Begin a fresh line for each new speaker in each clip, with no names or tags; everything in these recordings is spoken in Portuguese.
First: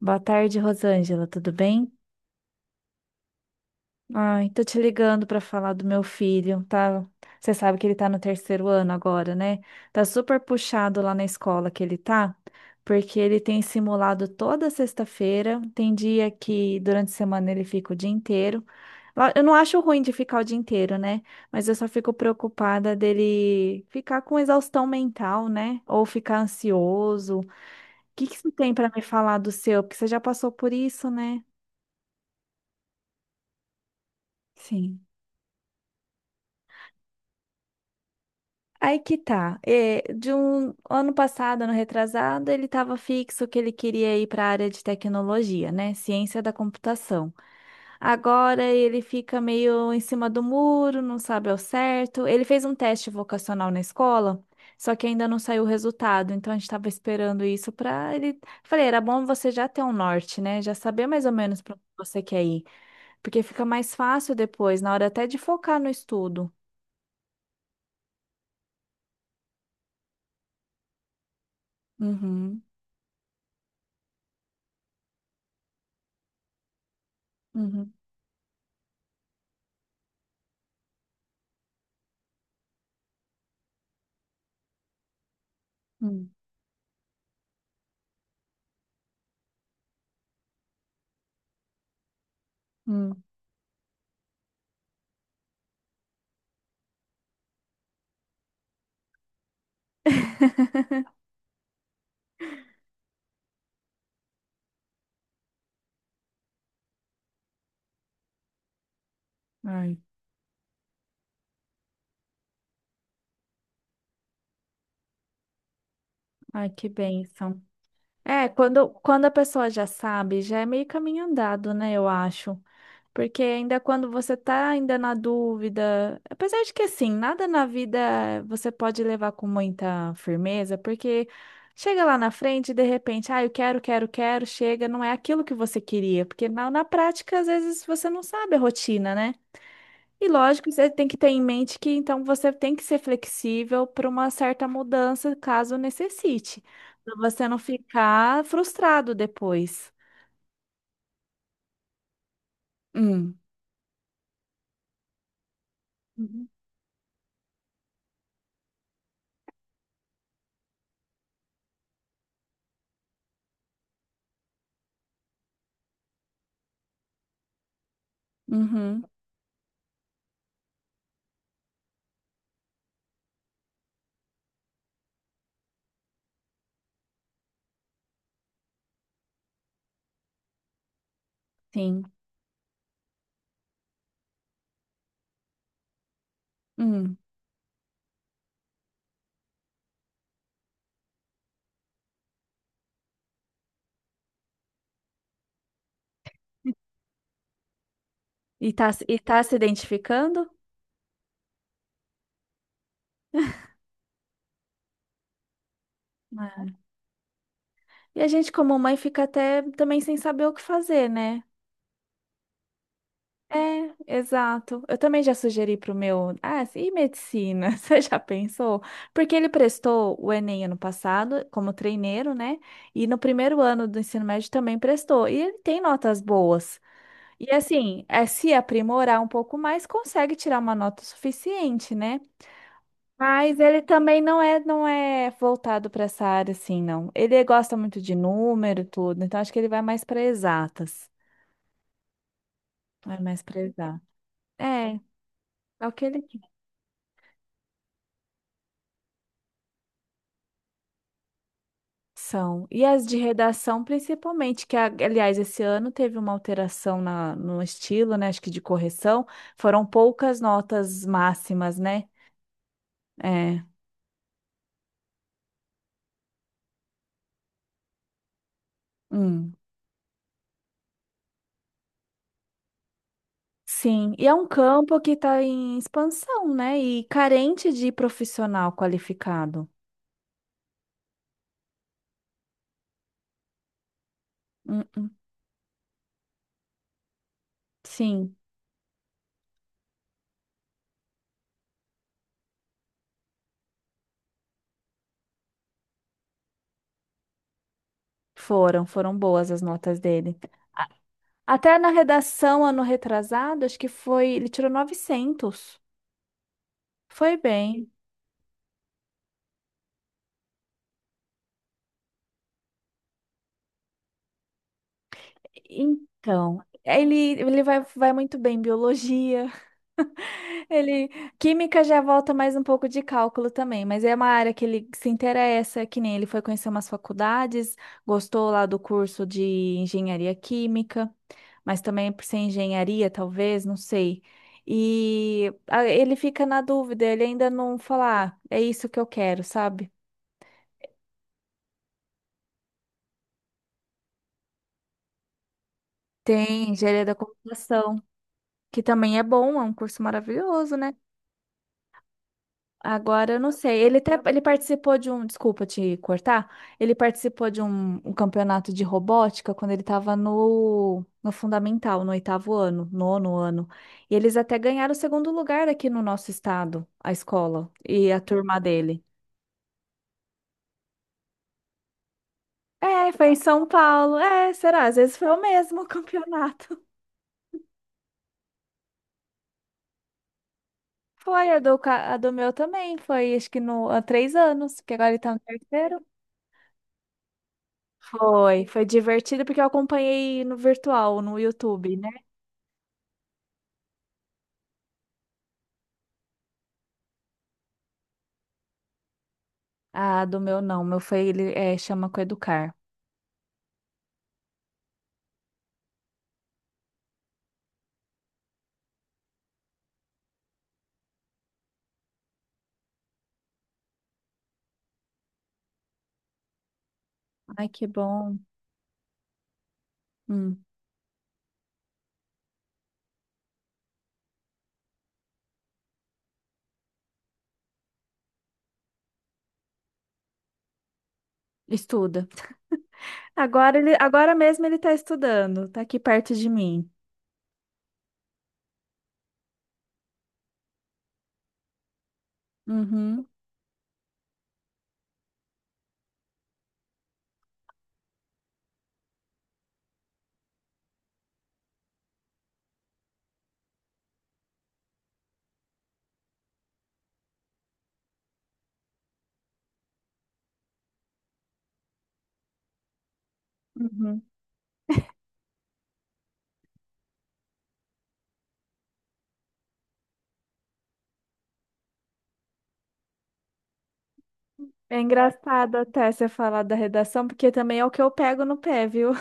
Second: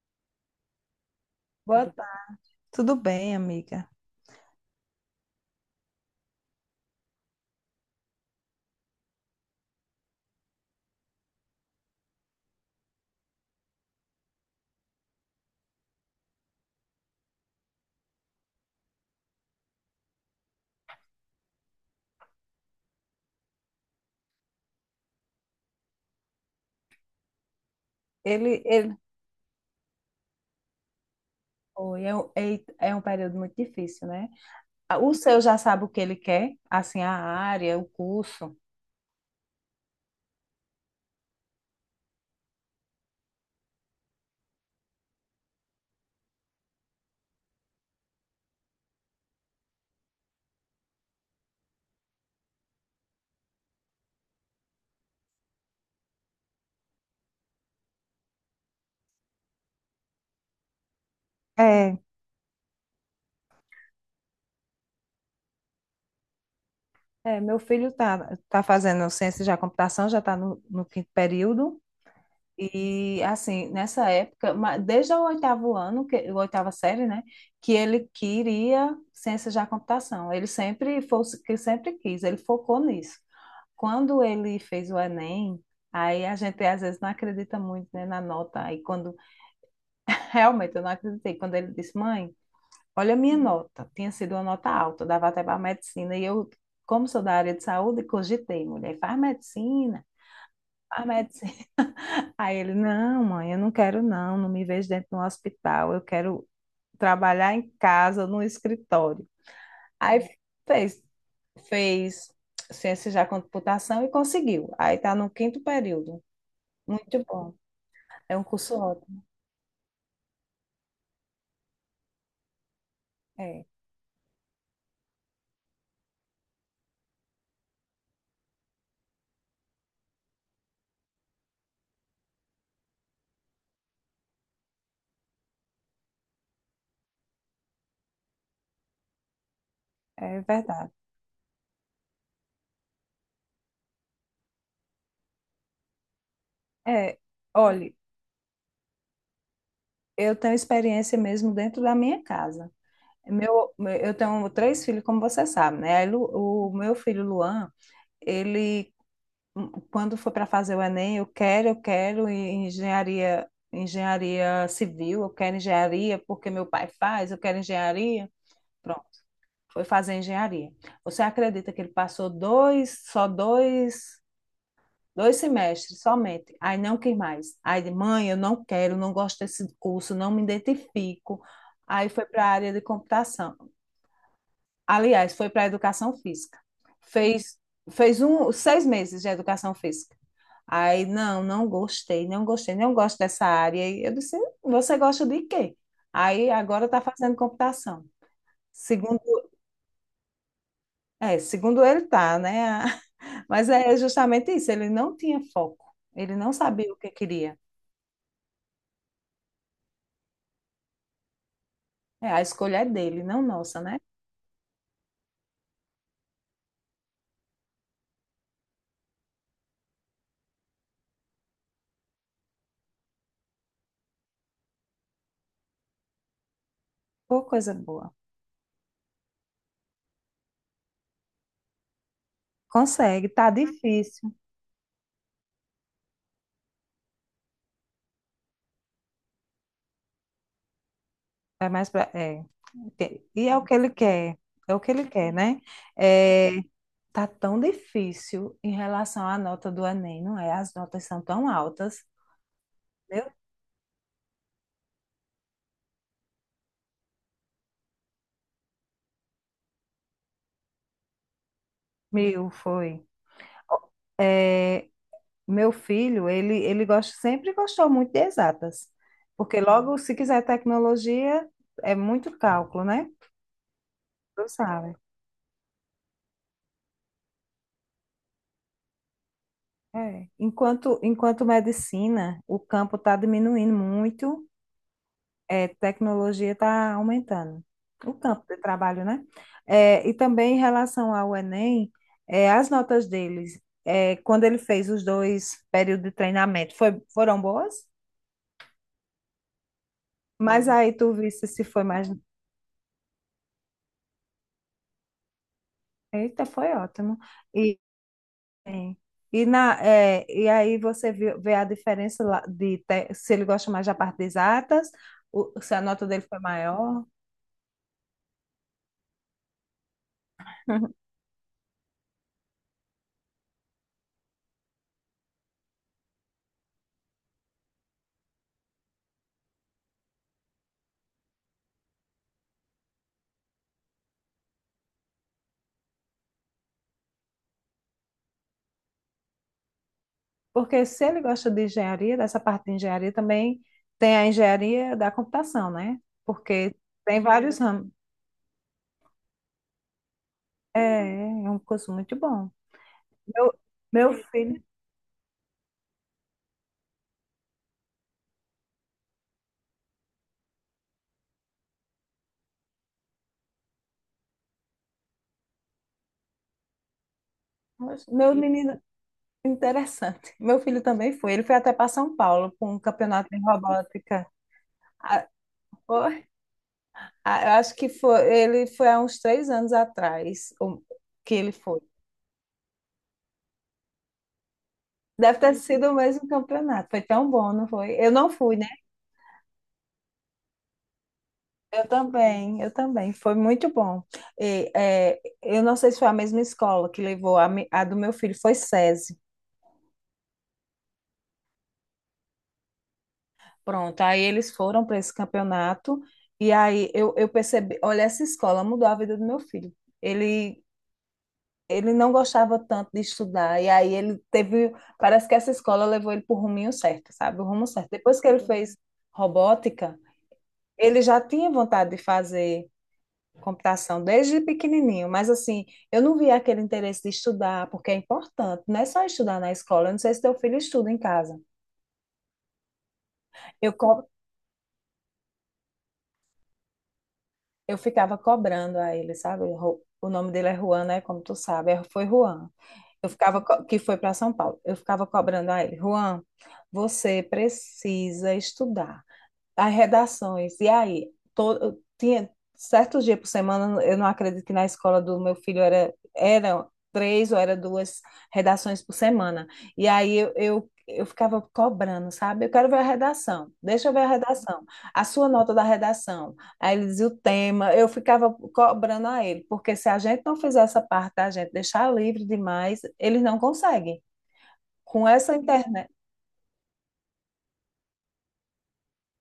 Boa tarde, Rosângela, tudo bem?
Boa tarde. Tudo bem, amiga?
Ai, tô te ligando pra falar do meu filho, tá? Você sabe que ele tá no terceiro ano agora, né? Tá super puxado lá na escola que ele tá, porque ele tem simulado toda sexta-feira, tem dia que durante a semana ele fica o dia inteiro. Eu não acho ruim de ficar o dia inteiro, né? Mas eu só fico preocupada dele ficar com exaustão mental, né? Ou ficar ansioso. O que que você
Ele,
tem pra
ele,
me falar do seu? Porque você já passou por isso, né?
Oi, é, um- é, é um período muito difícil, né? Ah,
Sim.
o seu já sabe o que ele quer, assim, a área, o curso.
Aí que tá. É, de um ano passado, ano retrasado, ele estava fixo que ele queria ir para a área de tecnologia, né? Ciência da computação. Agora ele fica meio em cima do muro, não sabe ao certo. Ele fez um teste vocacional na escola, só que ainda não saiu o resultado. Então a gente estava esperando isso para ele. Falei, era bom você já ter um norte, né? Já saber mais ou menos para onde
É,
você quer ir, porque fica mais fácil depois, na hora até de focar no estudo.
meu filho tá fazendo ciência da computação, já está no quinto período.
Uhum,
E assim, nessa época, desde o oitavo ano, que, o oitava série, né, que
uhum,
ele queria ciências da computação. Ele sempre fosse que sempre quis, ele focou nisso. Quando ele fez o Enem, aí
uhum.
a gente às vezes não acredita muito, né, na nota. Aí quando realmente eu não acreditei, quando ele disse: "Mãe, olha a
Uhum.
minha nota". Tinha sido uma nota alta, dava até para medicina e eu, como sou da área de saúde, cogitei, mulher, faz medicina, faz medicina. Aí ele, não, mãe, eu não quero não, não me vejo dentro de um hospital, eu quero trabalhar em casa, no escritório.
Ai,
Aí fez, fez ciência já com computação e conseguiu. Aí está no quinto período.
ai, que
Muito bom.
bênção.
É um
É,
curso
quando,
ótimo.
quando a pessoa já sabe, já é meio caminho andado, né? Eu acho. Porque
É,
ainda quando você tá ainda na dúvida, apesar de que assim, nada na vida você pode levar com muita firmeza, porque chega lá na frente e de repente, ah, eu quero, quero, quero, chega, não é aquilo que você queria, porque na prática às vezes você não sabe a rotina, né? E
é
lógico, você
verdade.
tem que ter em mente que então você tem que ser flexível para uma certa mudança, caso necessite, para
É,
você não
olhe,
ficar frustrado depois.
eu tenho experiência mesmo dentro da minha casa.
Hum.
Meu, eu tenho três filhos, como você sabe, né?
Uhum.
O meu filho Luan, ele quando for para fazer o Enem, eu quero, engenharia, engenharia civil, eu quero engenharia porque meu pai faz, eu quero engenharia.
Uhum.
Pronto, foi fazer engenharia. Você acredita que ele passou dois, dois semestres somente? Aí não quis mais. Aí, ele, mãe, eu não quero, não gosto desse curso, não me identifico.
Sim.
Aí foi para a área de computação. Aliás, foi para a educação física.
Hum.
Fez, seis meses de educação física. Aí, não, não gostei, não gostei, não gosto dessa área. E eu disse, você gosta de quê? Aí, agora está fazendo computação.
E
Segundo,
tá se identificando?
segundo ele tá, né? Mas é justamente isso, ele não tinha foco, ele não
É.
sabia o que queria.
E a gente, como mãe, fica até também sem saber o que fazer, né?
É, a escolha é dele, não nossa,
É,
né?
exato. Eu também já sugeri pro meu, ah, e medicina? Você já pensou? Porque ele prestou o Enem ano passado como treineiro, né? E no primeiro ano do ensino médio também prestou. E ele tem notas boas.
Pô,
E
coisa
assim,
boa.
é se aprimorar um pouco mais, consegue tirar uma nota suficiente, né?
Consegue, tá
Mas ele também
difícil.
não é voltado para essa área assim, não. Ele gosta muito de número e tudo, então acho que ele vai mais para exatas.
É mais pra, é.
Vai mais
E é
para
o que ele
exatas.
quer,
É,
é o que ele quer, né?
é o que ele.
É, tá tão difícil em relação à nota do Enem, não é? As notas são tão altas.
São. E as de
Meu,
redação, principalmente, que, aliás, esse ano teve uma alteração no estilo, né? Acho que de correção. Foram poucas notas máximas, né?
meu foi.
É.
É, meu filho, ele gosta, sempre gostou muito de exatas,
Hum.
porque logo, se quiser tecnologia, é muito cálculo, né?
Sim. E é um
Tu sabe.
campo que está em expansão, né? E carente de profissional qualificado.
É. Enquanto medicina, o campo está diminuindo muito,
Hum, hum.
é, tecnologia está aumentando. O
Sim,
campo de trabalho, né? É, e também em relação ao Enem, é, as notas deles, é, quando ele fez os dois períodos de treinamento, foram boas?
foram. Foram boas as notas dele.
Mas aí tu visse se
Até
foi
na
mais.
redação, ano retrasado, acho que foi. Ele tirou 900.
Eita, foi ótimo.
Foi
E,
bem.
e aí vê a diferença lá se ele gosta mais da parte de exatas, se a nota dele foi
Então,
maior.
ele vai, vai muito bem em biologia. Ele, química já volta mais um pouco de cálculo também, mas é uma área que ele se interessa, que nem ele foi conhecer umas faculdades, gostou lá do curso de engenharia química, mas também por ser engenharia, talvez, não sei. E ah, ele fica na dúvida, ele ainda não fala, "Ah, é isso que eu quero, sabe?"
Porque se ele gosta de engenharia, dessa parte de engenharia também tem a engenharia da computação, né?
Tem
Porque
engenharia da
tem vários ramos.
computação, que também é bom, é um curso maravilhoso,
É,
né?
é um curso muito bom.
Agora eu não
Meu,
sei. Ele
meu
até ele
filho,
participou de um, desculpa te cortar. Ele participou de um campeonato de robótica quando ele estava no fundamental, no oitavo ano, nono ano. E eles até ganharam o segundo lugar aqui no nosso estado, a escola e a
meu
turma
menino,
dele.
interessante. Meu filho também foi. Ele foi até para São Paulo para um
É, foi
campeonato
em
de
São Paulo.
robótica.
É, será? Às vezes
Ah,
foi o mesmo
foi?
campeonato.
Ah, eu acho que foi, ele foi há uns três anos atrás o- que
Foi,
ele
a do,
foi.
a do meu também. Foi, acho que no, há 3 anos, que agora ele tá
Deve
no
ter sido o
terceiro.
mesmo campeonato. Foi tão bom, não foi? Eu não fui,
Foi,
né?
foi divertido porque eu acompanhei no virtual, no YouTube.
Eu também. Foi muito bom. Eu não sei se foi a mesma escola que levou a do meu filho, foi SESI.
Ah, do meu não. Meu foi, ele é, chama Coeducar.
Pronto, aí eles foram para esse campeonato e aí eu percebi, olha, essa escola mudou a vida do meu filho. Ele ele não gostava tanto de estudar, e aí ele teve, parece que essa escola levou ele para o ruminho certo, sabe? O
Ai,
rumo
que
certo. Depois que
bom.
ele fez robótica,
Hum,
ele já tinha vontade de fazer computação desde pequenininho, mas assim, eu não via aquele interesse de estudar, porque é importante, não é só estudar na escola, eu não sei se teu filho estuda em casa.
estuda.
Eu,
Agora ele,
co-
agora mesmo ele tá estudando, tá aqui perto de mim.
eu ficava cobrando a ele, sabe? O nome dele é Juan, né? Como tu sabe, foi Juan.
Uhum,
Que foi para São Paulo. Eu ficava cobrando a ele, Juan, você precisa estudar as redações. E aí, tinha certos dias por semana, eu não acredito que na escola do meu filho era, eram três ou era duas redações por semana. E aí eu ficava cobrando, sabe? Eu quero ver a redação, deixa eu ver a
uhum.
redação, a sua nota da redação. Aí ele dizia o tema, eu ficava cobrando a ele, porque se a gente não fizer essa parte da gente deixar livre demais, eles não conseguem.
É
Com essa
engraçado
internet.
até você falar da redação, porque também é o que eu pego no pé, viu?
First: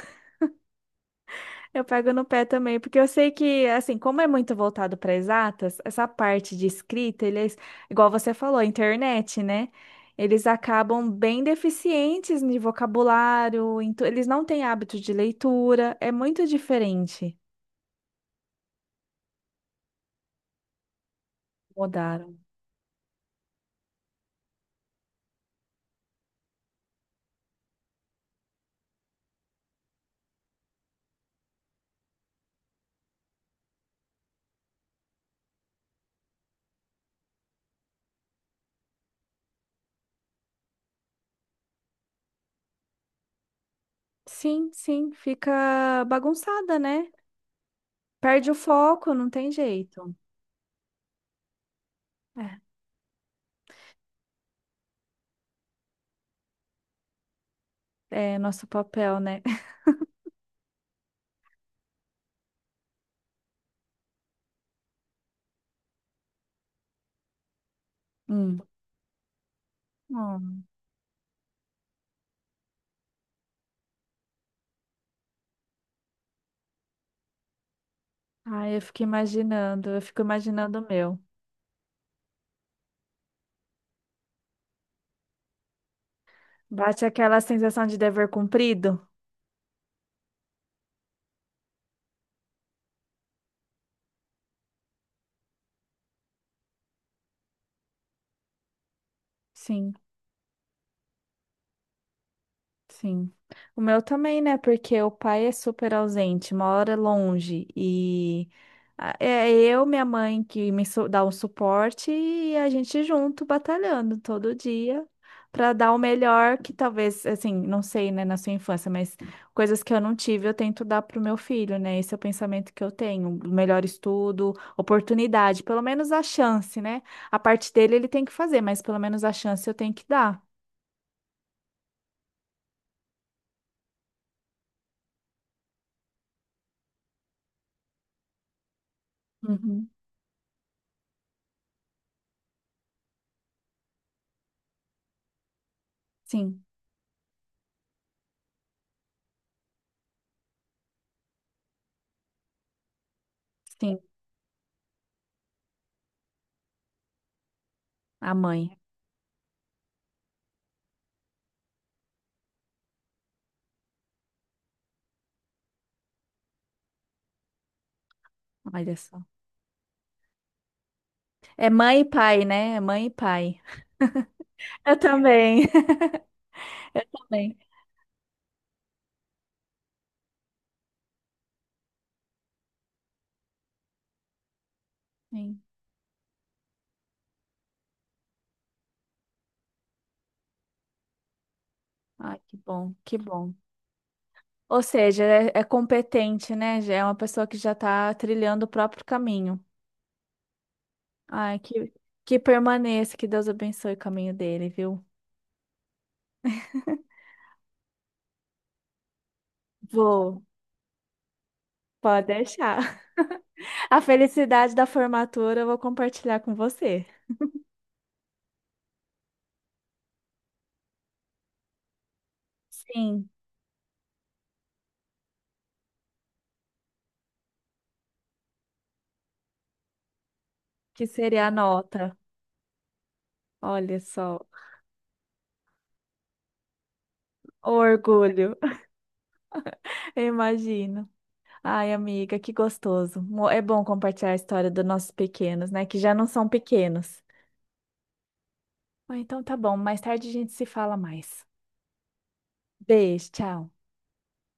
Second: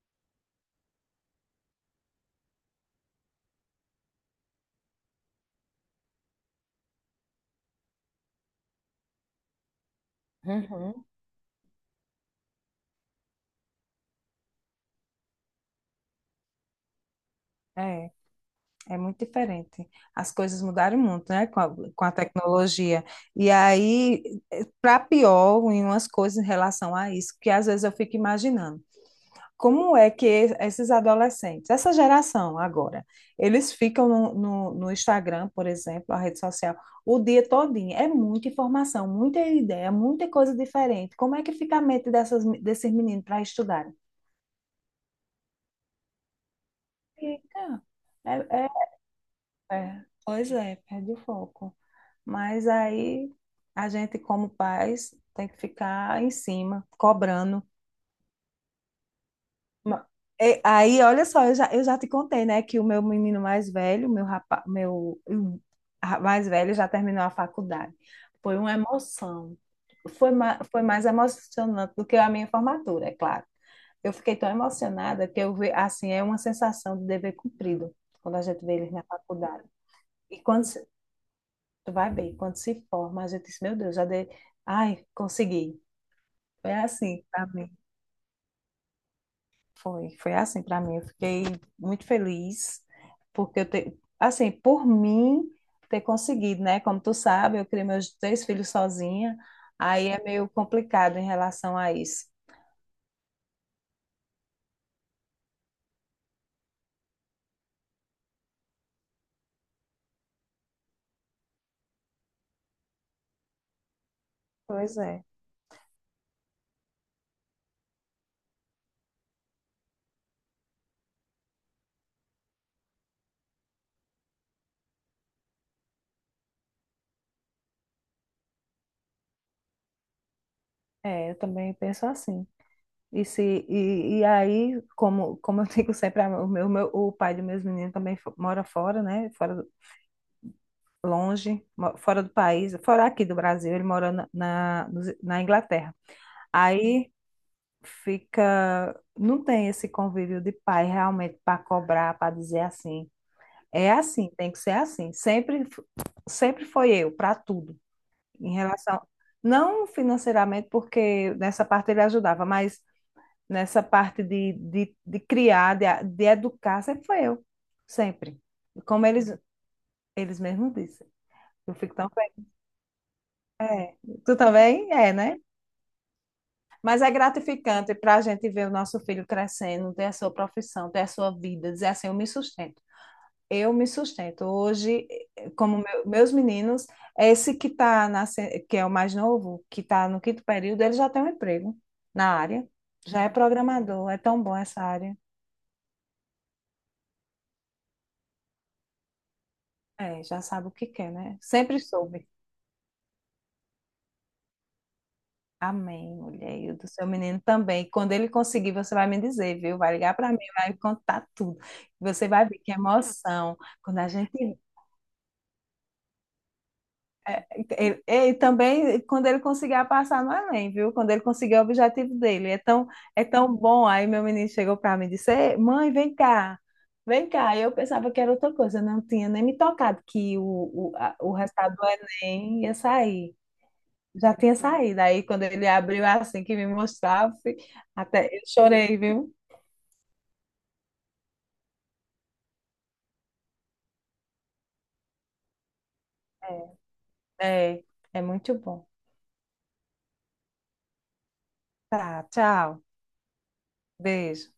Eu pego no pé também, porque eu sei que, assim, como é muito voltado para exatas, essa parte de escrita, eles, igual você falou, a internet, né? Eles
Uhum,
acabam bem deficientes em vocabulário, em eles não têm hábito de leitura, é muito diferente.
é. É muito diferente. As coisas mudaram muito, né, com com a
Mudaram.
tecnologia. E aí, para pior, em umas coisas em relação a isso, que às vezes eu fico imaginando. Como é que esses adolescentes, essa geração agora, eles ficam no Instagram, por exemplo, a rede social, o dia todinho? É muita informação, muita ideia, muita coisa diferente. Como é que fica a mente desses meninos para estudarem?
Sim, sim, fica bagunçada, né?
Fica. É,
Perde o foco, não tem
é.
jeito.
Pois é, perde o foco.
É,
Mas aí a gente, como pais, tem que ficar em cima, cobrando.
é nosso papel, né?
Ma- Aí, olha só, eu já te contei, né, que o meu menino mais velho, meu rapaz, meu ra- mais velho já terminou a faculdade. Foi
Hum.
uma emoção.
Hum.
Foi mais emocionante do que a minha formatura, é claro. Eu fiquei tão emocionada que eu vi, assim, é uma sensação de dever cumprido quando a gente vê
Ai,
eles na faculdade.
eu fico
E quando
imaginando o meu.
Tu vai bem quando se forma, a gente diz, meu Deus, já dei. Ai, consegui. Foi
Bate
assim
aquela
para mim.
sensação de dever cumprido?
Foi assim para mim. Eu fiquei muito feliz, porque eu te... assim, por mim ter conseguido, né? Como tu sabe, eu criei meus três filhos sozinha,
Sim.
aí é meio complicado em relação a isso.
Sim. O meu também, né? Porque o pai é super ausente, mora longe e é eu, minha mãe, que me dá o suporte e a gente junto batalhando todo
Pois
dia
é.
para dar o melhor que talvez, assim, não sei, né, na sua infância, mas coisas que eu não tive, eu tento dar pro meu filho, né? Esse é o pensamento que eu tenho, o melhor estudo, oportunidade, pelo menos a chance, né? A parte dele ele tem que fazer, mas pelo menos a chance eu tenho que dar.
É, eu também penso assim. E, se, e aí, como, como eu digo sempre, o pai dos meus meninos também mora fora, né? Fora,
Uhum.
longe, fora do país, fora aqui do Brasil, ele mora na Inglaterra.
Sim.
Aí fica, não tem esse convívio de pai realmente para cobrar, para dizer assim, é
Sim.
assim, tem que ser assim. Sempre foi eu para tudo,
A
em
mãe,
relação, não financeiramente, porque nessa parte ele ajudava, mas nessa parte de criar, de educar, sempre foi eu, sempre.
olha
Como
só.
eles, eles mesmos dizem.
É
Eu fico
mãe e
tão
pai, né? É mãe e pai.
É, tu também
Eu
é, né?
também.
Mas é
Também.
gratificante para a gente ver o nosso filho crescendo, ter a sua profissão, ter a sua vida, dizer assim, eu me sustento. Eu me sustento. Hoje,
Sim.
meus meninos, esse que tá nasce- que é o mais novo, que está no quinto período, ele já tem um emprego na
Ai, que
área,
bom, que
já é
bom.
programador, é tão bom
Ou
essa área.
seja, é competente, né? Já é uma pessoa que já está trilhando o próprio caminho.
É, já sabe o que quer, né?
Ai,
Sempre
que,
soube.
que permaneça, que Deus abençoe o caminho dele, viu?
Amém, mulher. E o do seu menino também. Quando ele conseguir, você vai me dizer, viu? Vai ligar para mim,
Vou,
vai me contar tudo.
pode
Você vai ver que
deixar.
emoção. Quando
A
a gente.
felicidade da formatura eu vou compartilhar com você.
é, ele- E também quando ele conseguir passar no Enem, viu? Quando ele conseguir o objetivo dele. É
Sim,
tão bom. Aí meu menino chegou para mim e disse: "Ei, Mãe, vem cá, vem cá. Eu pensava que era outra coisa. Eu não tinha nem me tocado que
que
o
seria a
resultado do
nota.
Enem ia sair.
Olha
Já
só,
tinha saído. Aí quando ele abriu assim que me mostrava,
o
até eu
orgulho,
chorei, viu?
eu imagino. Ai, amiga, que gostoso. É bom compartilhar a história dos nossos pequenos, né? Que já não são pequenos.
É, é é muito bom.
Ah, então tá bom, mais tarde a gente se fala mais.
Tá, tchau.
Beijo, tchau.
Beijo.